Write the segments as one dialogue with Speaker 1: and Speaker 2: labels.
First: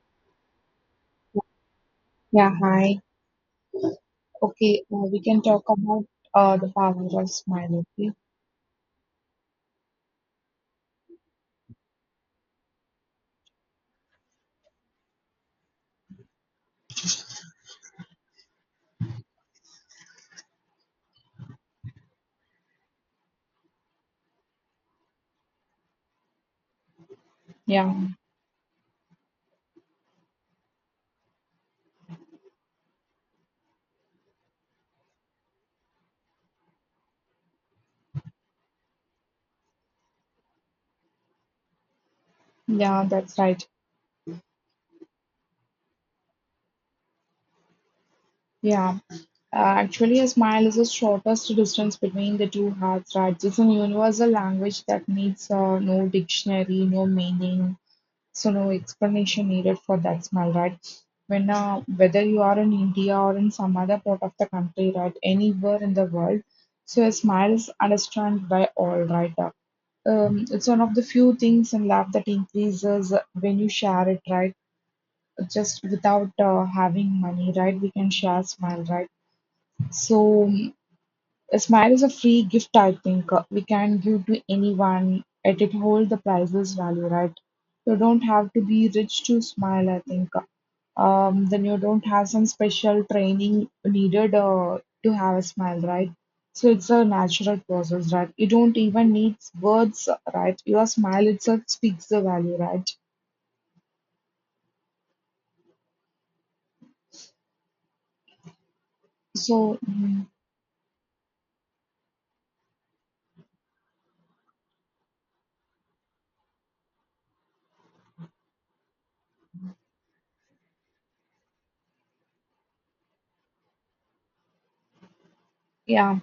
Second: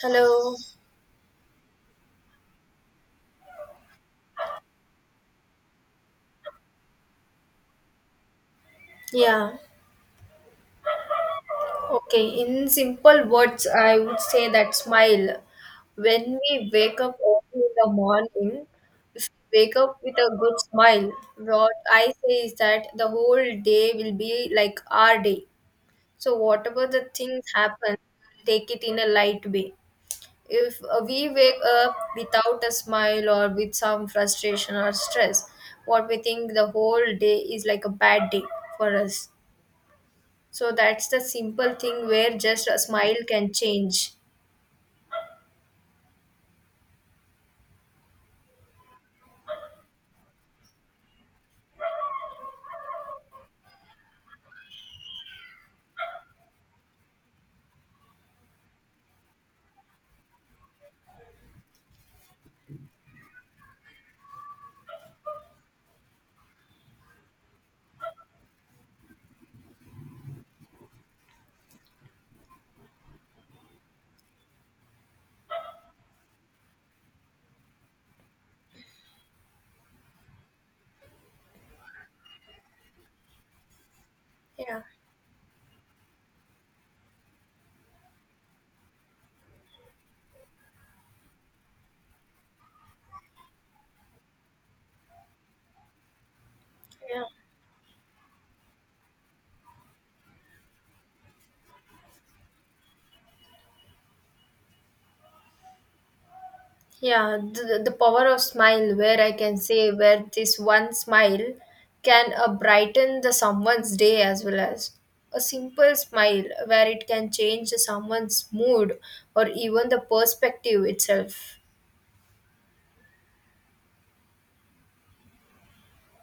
Speaker 1: Hello.
Speaker 2: Yeah, hi. Okay, we can talk about the power of smile, okay?
Speaker 1: Yeah. Okay. In simple words, I would say that smile. When we wake up early in the morning, if we wake up with a good smile, what I say is that the whole day will be like our day. So whatever the things
Speaker 2: Yeah,
Speaker 1: happen, take it in a light way. If we wake up without a smile or with some frustration or stress, what we think the whole day is like a bad day for us. So that's the simple thing where just a
Speaker 2: yeah,
Speaker 1: smile
Speaker 2: that's
Speaker 1: can
Speaker 2: right.
Speaker 1: change.
Speaker 2: Yeah, actually, a smile is the shortest distance between the two hearts, right? It's a universal language that needs no dictionary, no meaning, so no explanation needed for that smile, right? When whether you are in India or in some other part of the country, right? Anywhere in the world, so a smile is understood by all, right? It's one of the few things in life that increases when you share it, right? Just without having money, right? We can share smile, right? So a smile is a free gift, I think we can give to
Speaker 1: Yeah.
Speaker 2: anyone, and it hold the priceless value, right? You don't have to be rich to smile, I think. Then you don't have some special training needed to have a smile, right? So it's a
Speaker 1: Yeah.
Speaker 2: natural process, right? You don't even need words, right? Your smile itself speaks the value, right?
Speaker 1: Yeah, the power of smile, where I can
Speaker 2: So,
Speaker 1: say where this one smile can brighten the someone's day, as well as a simple smile where it can change someone's mood or even the perspective itself.
Speaker 2: Yeah.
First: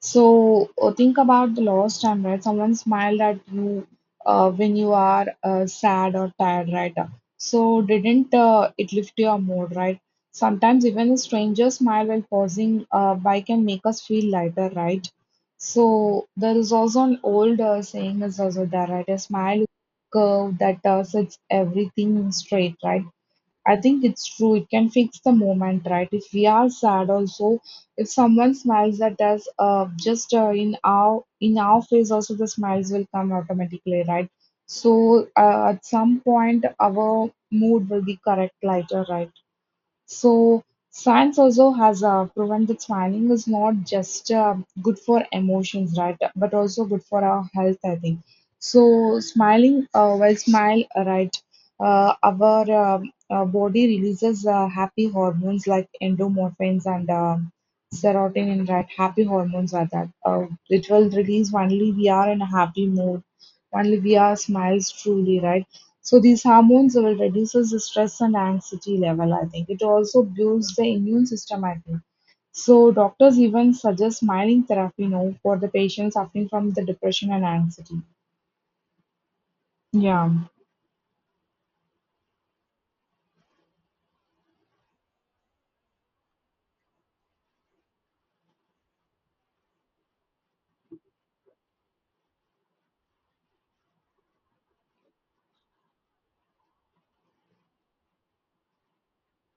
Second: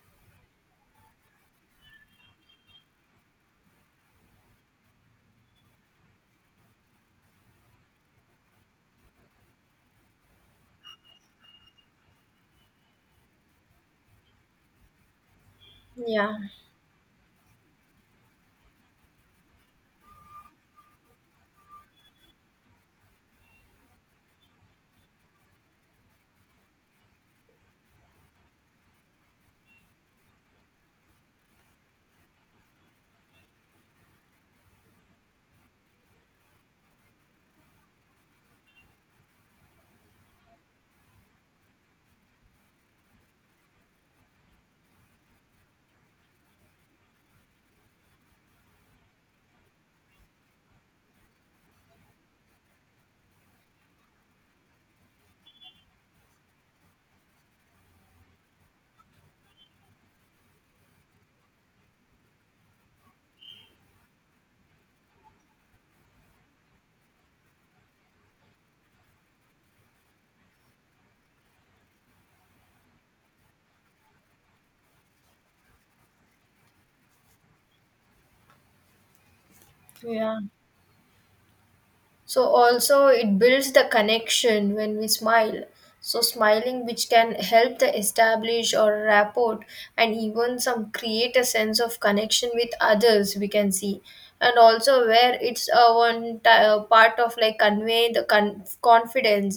Speaker 2: So think about the lost time, right? Someone smiled at you when you are sad or tired, right? So didn't it lift your mood, right? Sometimes even a stranger smile while pausing by can make us feel lighter, right? So
Speaker 1: Yeah,
Speaker 2: there is also an old saying is also there, right? A smile curve that sets everything straight, right? I think it's true. It can fix the moment, right? If we are sad, also, if someone smiles at us, just in our face, also the smiles will come automatically, right? So at some point, our mood will be correct lighter, right? So science also has proven that smiling is not just good for emotions, right? But also good for our health, I think. So smiling, while smile, right, our body releases happy hormones like endorphins and serotonin, right? Happy hormones are that. It will release only we are in a happy mood. Only we are smiles truly, right? So these hormones will reduces the stress and anxiety level, I think. It also builds the immune system, I think. So doctors even suggest smiling therapy now for the patients suffering from the depression and anxiety.
Speaker 1: yeah.
Speaker 2: Yeah.
Speaker 1: So also it builds the connection when we smile. So smiling which can help the establish or rapport, and even some create a sense of connection with others we can see. And also where it's a part of like convey the confidence.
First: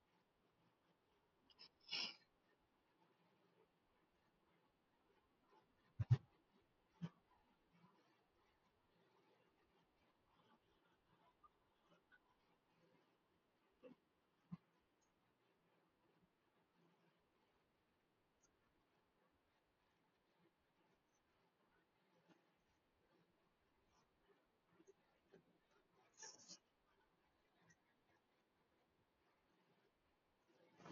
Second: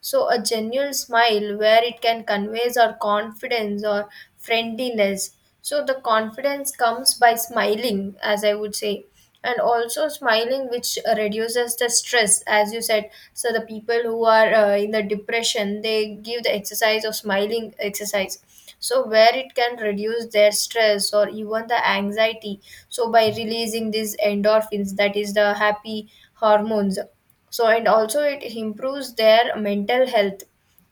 Speaker 1: So a genuine smile where it can conveys our confidence or friendliness. So the confidence comes by smiling, as I would say. And also smiling which reduces the stress as you said, so the people who are in the depression, they give the exercise of smiling exercise. So where it can reduce their stress or even the anxiety, so by releasing these endorphins, that is the happy hormones. So and also it improves their mental health,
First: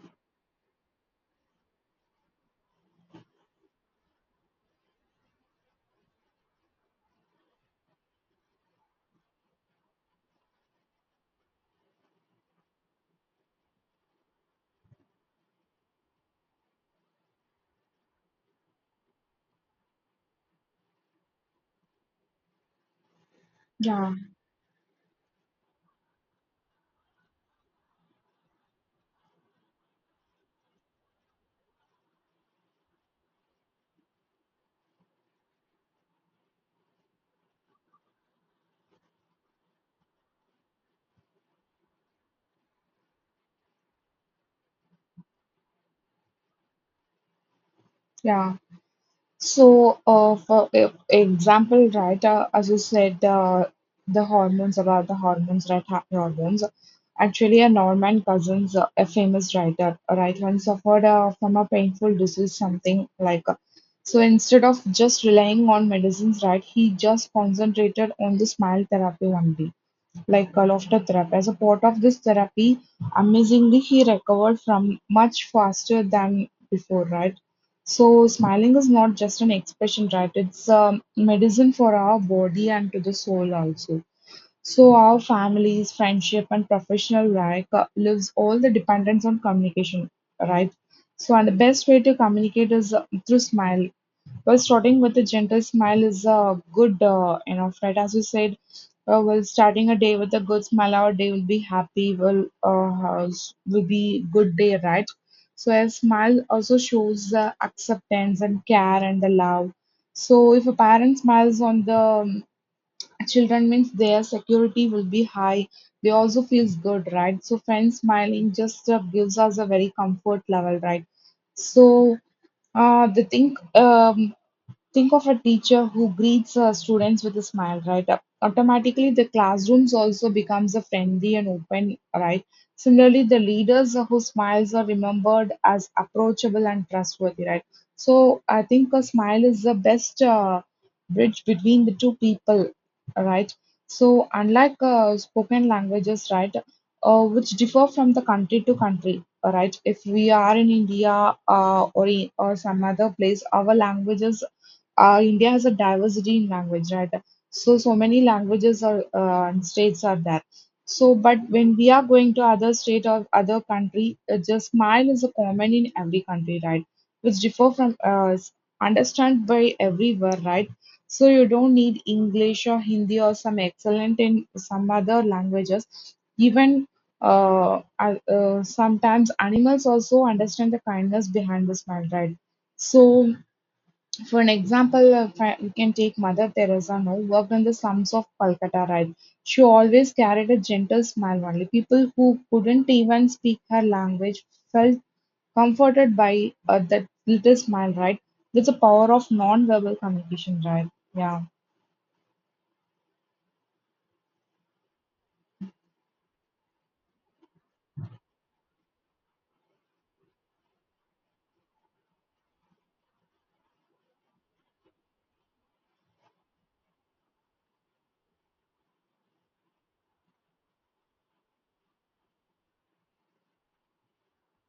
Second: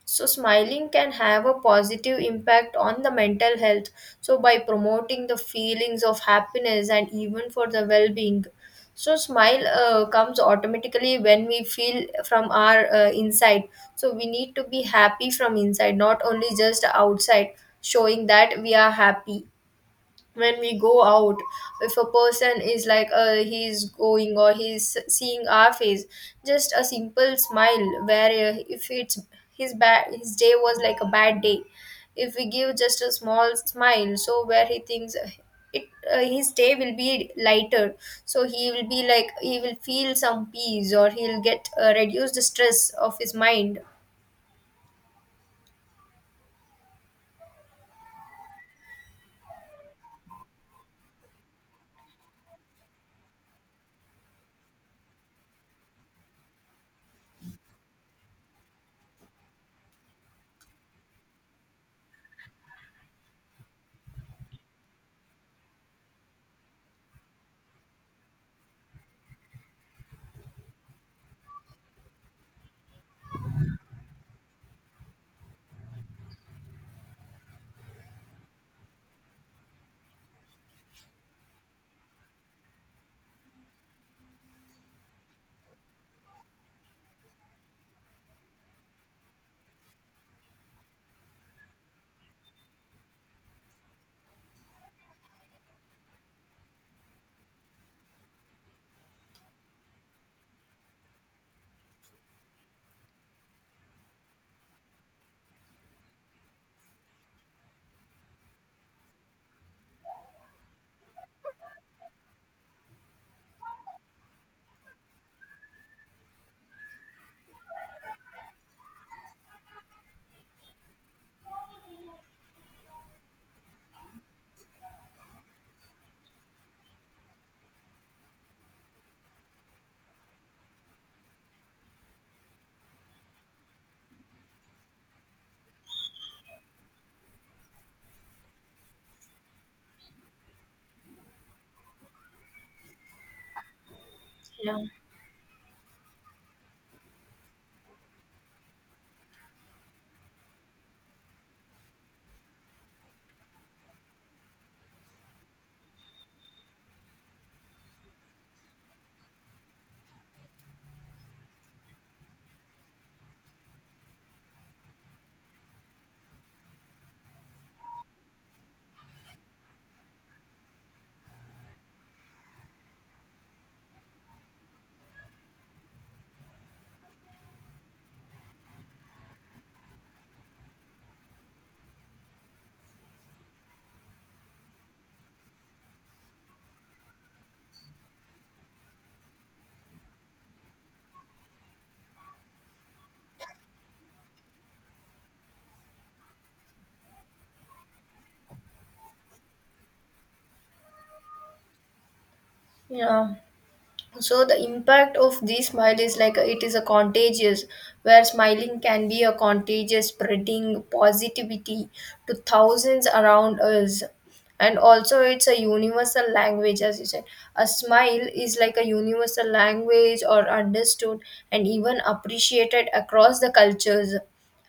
Speaker 1: so smiling can have a positive impact on the mental health, so by promoting the feelings of happiness and even for the well-being. So smile comes automatically when we feel from our inside. So we need to be happy from inside, not only just outside showing that we are happy. When we go out, if a person is like he's
Speaker 2: Yeah.
Speaker 1: going or he's seeing our face, just a simple smile where if it's his bad, his day was like a bad day, if we give just a small smile, so where he thinks it, his day will be lighter. So he will be like, he will feel some peace, or he'll get reduce the stress of his mind.
Speaker 2: Yeah. So, for example, as you said, the hormones about the hormones, hormones. Actually, a Norman Cousins, a famous writer, right, once suffered from a painful disease, something like. So instead of just relying on medicines, right, he just concentrated on the smile therapy only, like laughter therapy. As a part of this therapy, amazingly, he recovered from much faster than before, right? So, smiling is not just an expression, right? It's a medicine for our body and to the soul also. So our families, friendship, and professional life lives all the dependence on communication, right? So and the best way to communicate is through smile. Well, starting with a gentle smile is a good enough, right? As you said, well, starting a day with a good smile, our day will be happy. Will will be good day, right? So a smile also shows the acceptance and care and the love. So if a parent smiles on the children means their security will be high, they also feels good, right? So friends smiling just gives us a very comfort level, right? So they think think of a teacher who greets her students with a smile, right? Automatically, the classrooms also becomes a friendly and open, right? Similarly, the leaders who smiles are remembered as approachable and trustworthy, right? So I think a smile is the best bridge between the two people, right? So
Speaker 1: Yeah,
Speaker 2: unlike spoken languages, right, which differ from the country to country, right? If we are in India or some other place, our languages, India has a diversity in language, right? So, so many languages are and states are there. So, but when we are going to other state or other country, just smile is a common in every country, right? Which differ from understand by everywhere, right? So you don't need English or Hindi or some excellent in some other languages. Even sometimes animals also understand the kindness behind the smile, right? So for an example, we can take Mother Teresa now, worked in the slums of Calcutta, right? She always carried a gentle smile only. People who couldn't even speak her language felt comforted by that little smile, right? That's the power of non-verbal communication, right? Yeah,
Speaker 1: yeah. So the impact of this smile is like, it is a contagious where smiling can be a contagious, spreading positivity to thousands around us. And also it's a universal language, as you said. A smile is like a universal language or understood and even appreciated across the cultures.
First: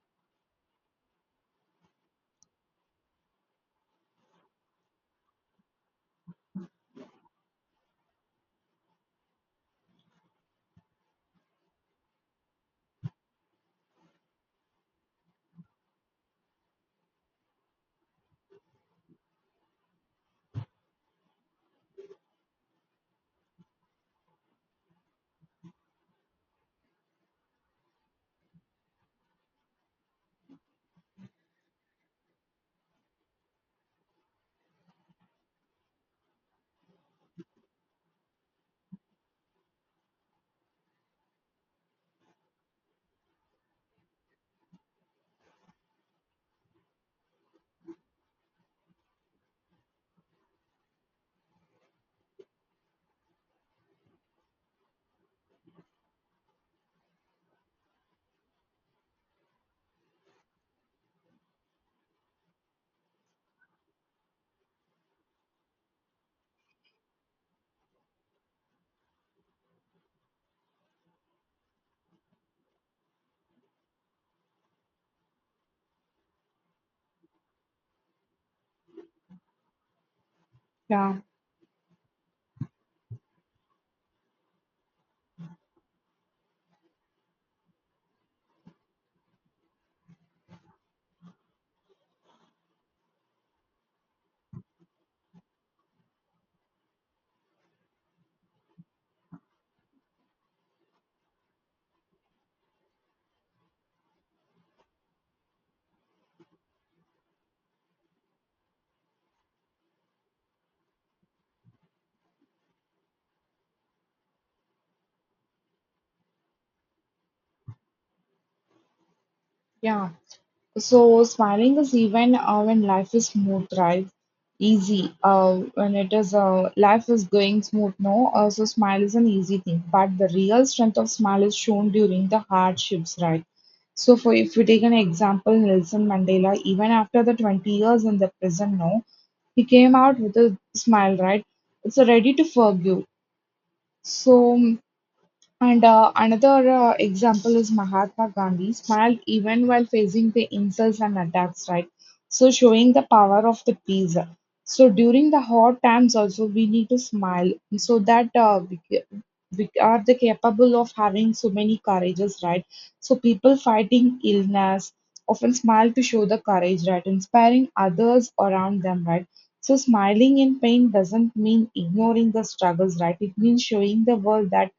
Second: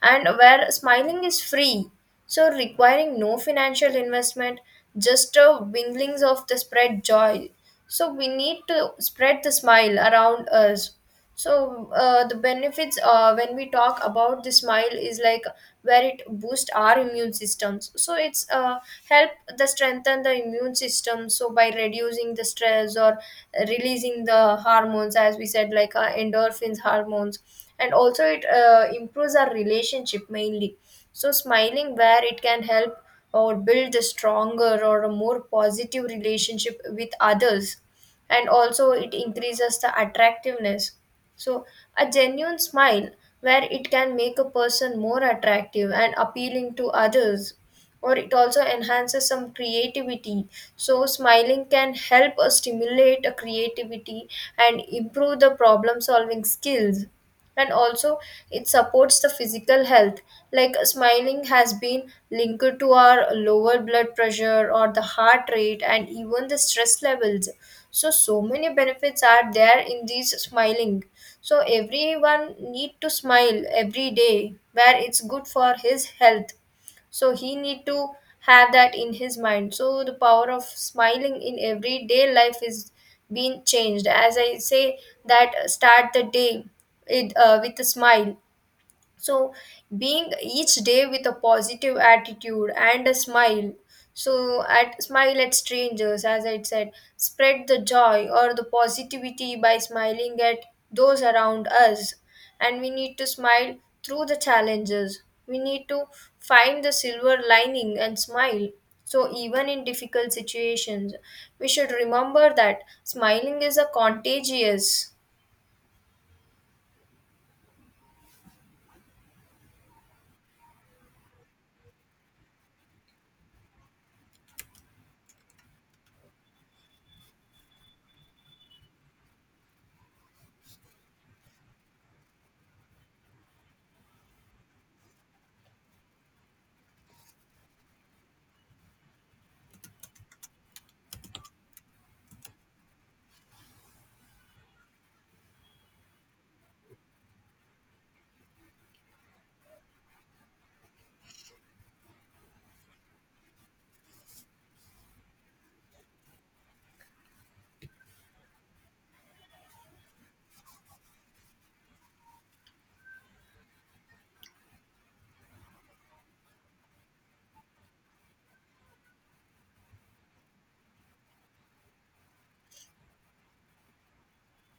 Speaker 1: And where smiling is free, so requiring no financial investment, just a winglings of the spread joy. So we need to spread the smile around us. So the benefits when we talk about the smile is like, where it boosts our immune systems, so it's help the strengthen the immune system, so by reducing the stress or releasing the hormones as we said, like endorphins hormones. And also it improves our relationship mainly. So smiling where it can help or build a stronger or a more positive relationship with others. And also it increases the attractiveness, so a genuine smile where it can make a person more attractive and appealing to others. Or it also enhances some creativity, so smiling can help us stimulate a creativity and improve the problem solving skills. And also it supports the physical health, like smiling has been linked to our lower blood pressure or the heart rate and even the stress levels. So so many benefits are there in these smiling. So everyone need to smile every day where it's good for his health, so he need to have that in his mind. So the power of
Speaker 2: yeah,
Speaker 1: smiling in everyday life is being changed, as I say that start the day, with a smile. So being each day with a positive attitude and a smile, so at smile at strangers, as I said. Spread the joy or the positivity by smiling at those around us. And we need to smile through the challenges. We need to find the silver lining and smile, so even in difficult situations we should remember that smiling is a contagious.
Speaker 2: yeah. So smiling is even when life is smooth, right? Easy. When it is life is going smooth, no. So smile is an easy thing. But the real strength of smile is shown during the hardships, right? So for if we take an example, Nelson Mandela, even after the 20 years in the prison, no, he came out with a smile, right? It's a ready to forgive. So and another example is Mahatma Gandhi smiled even while facing the insults and attacks, right? So showing the power of the peace. So during the hard times also we need to smile so that we are the capable of having so many courages, right? So people fighting illness often smile to show the courage, right? Inspiring others around them, right? So smiling in pain doesn't mean ignoring the struggles, right? It means showing the world that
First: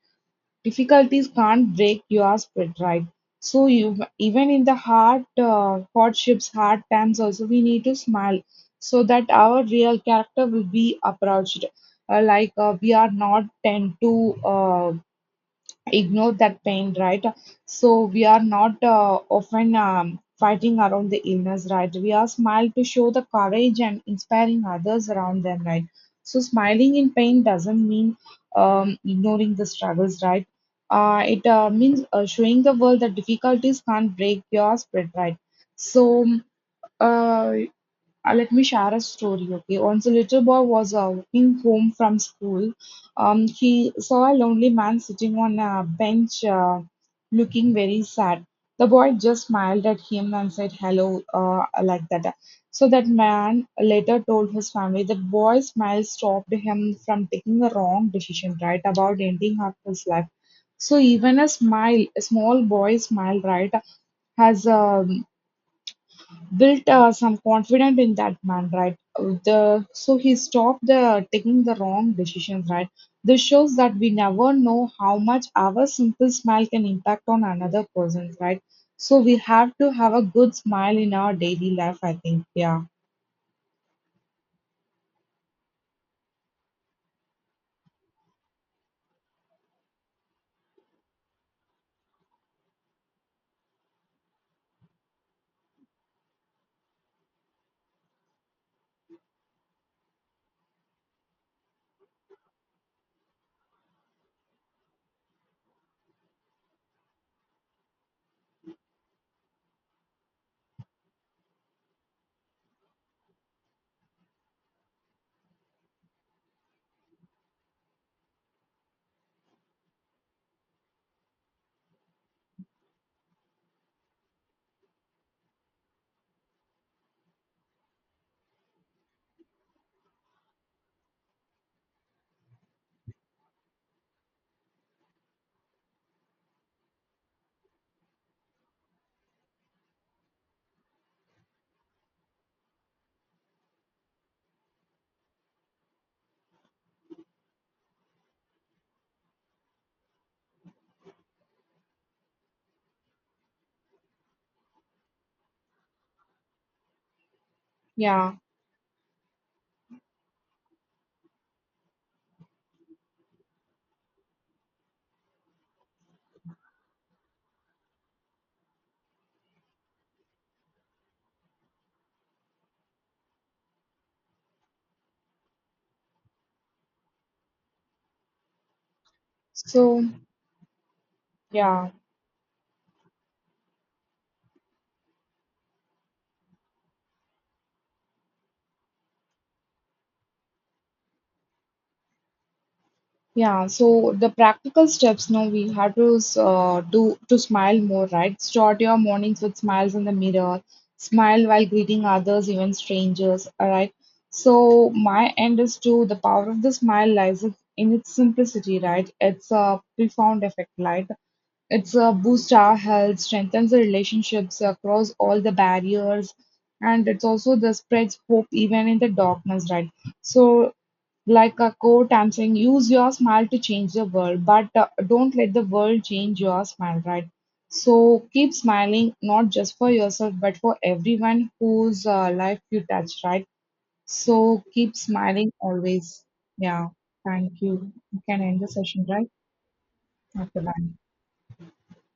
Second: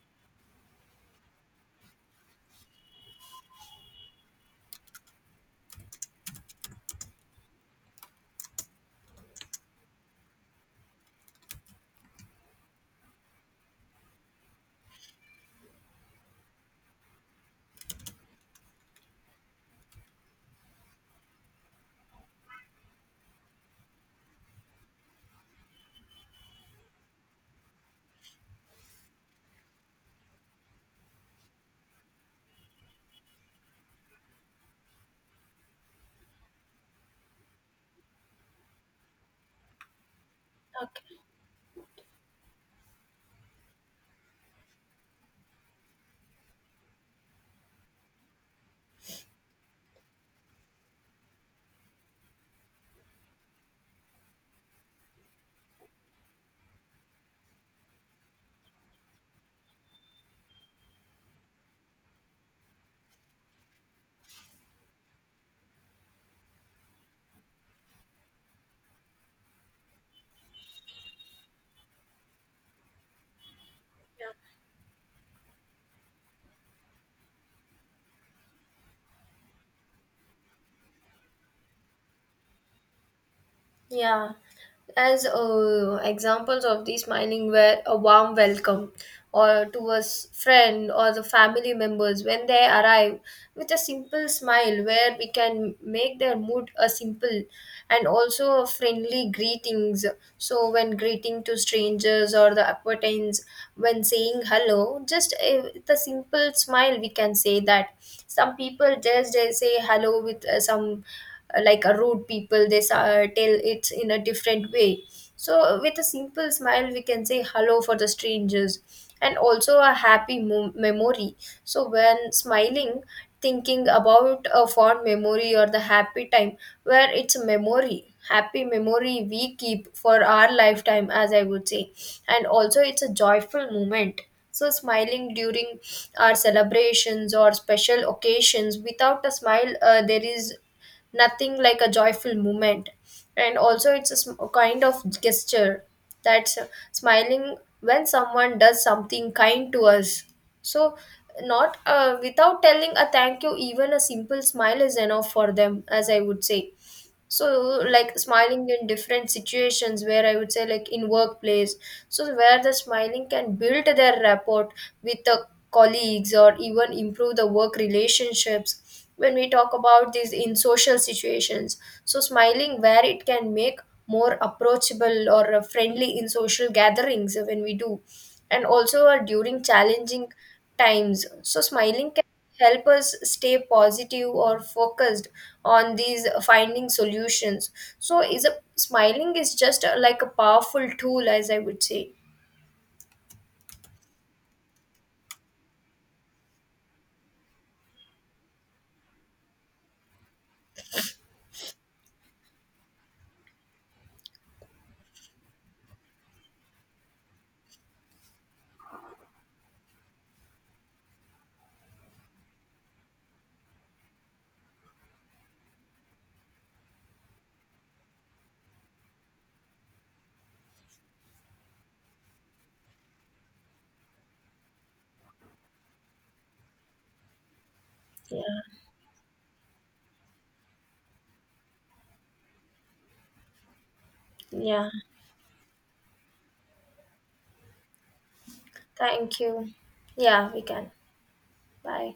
Speaker 2: difficulties can't break your spirit, right? So you even in the hardships, hard times also we need to smile so that our real character will be approached. We are not tend to uh, ignore that pain, right? So we are not often fighting around the illness, right? We are smile to show the courage and inspiring others around them, right? So smiling in pain doesn't mean ignoring the struggles, right? It means showing the world that difficulties can't break your spirit, right? So uh, let me share a story, okay? Once a little boy was walking home from school. He saw a lonely man sitting on a bench, looking very sad. The boy just smiled at him and said hello, uh, like that. So that man later told his family the boy's smile stopped him from taking a wrong decision, right? About ending up his life. So even a smile, a small boy's smile, right, has built some confidence in that man, right? The so he stopped the taking the wrong decisions, right? This shows that we never know how much our simple smile can impact on another person, right? So we have to have a good smile in our daily life, I think. Yeah,
Speaker 1: Yeah, as examples of these mining were a warm welcome or to a friend or the family members when they arrive, with a simple smile where we can make their mood a simple. And also a friendly greetings, so when greeting to strangers or the acquaintance, when saying hello just with a simple smile we can say that. Some people just they say hello with some like a rude people, they tell it in a different way. So with a simple smile we can say hello for the strangers. And also a happy memory, so when smiling, thinking about a fond memory or the happy time, where it's a memory, happy memory we keep for our lifetime, as I would say. And also it's a joyful moment, so smiling during our celebrations or special occasions, without a smile there is nothing like a joyful moment. And also it's a kind of gesture, that's smiling when someone does something kind to us. So not without telling a thank you, even a simple smile is enough for them, as I would say. So like
Speaker 2: yeah.
Speaker 1: smiling in different situations, where I would say like in workplace, so where the smiling can build their rapport with the colleagues or even improve the work relationships. When we talk about these in social situations, so smiling where it can make more approachable or friendly in social gatherings when we do. And also during
Speaker 2: So
Speaker 1: challenging times, so
Speaker 2: yeah.
Speaker 1: smiling can help us stay positive or focused on these finding solutions. So is a smiling is just a, like a powerful tool, as I would say.
Speaker 2: Yeah, So the practical steps, no, we have to do to smile more, right? Start your mornings with smiles in the mirror, smile while greeting others, even strangers, all right? So my end is to the power of the smile lies in its simplicity, right? It's a profound effect, right? It's a boost our health, strengthens the relationships across all the barriers, and it's also the spreads hope even in the darkness, right? So like a quote I'm saying, use your smile to change the world, but don't let the world change your smile, right? So keep
Speaker 1: Yeah.
Speaker 2: smiling, not just for yourself, but for everyone whose life you touch, right? So
Speaker 1: Yeah,
Speaker 2: keep smiling always. Yeah, thank you. You can end the session, right?
Speaker 1: thank you. Yeah, we
Speaker 2: Okay,
Speaker 1: can.
Speaker 2: bye.
Speaker 1: Bye.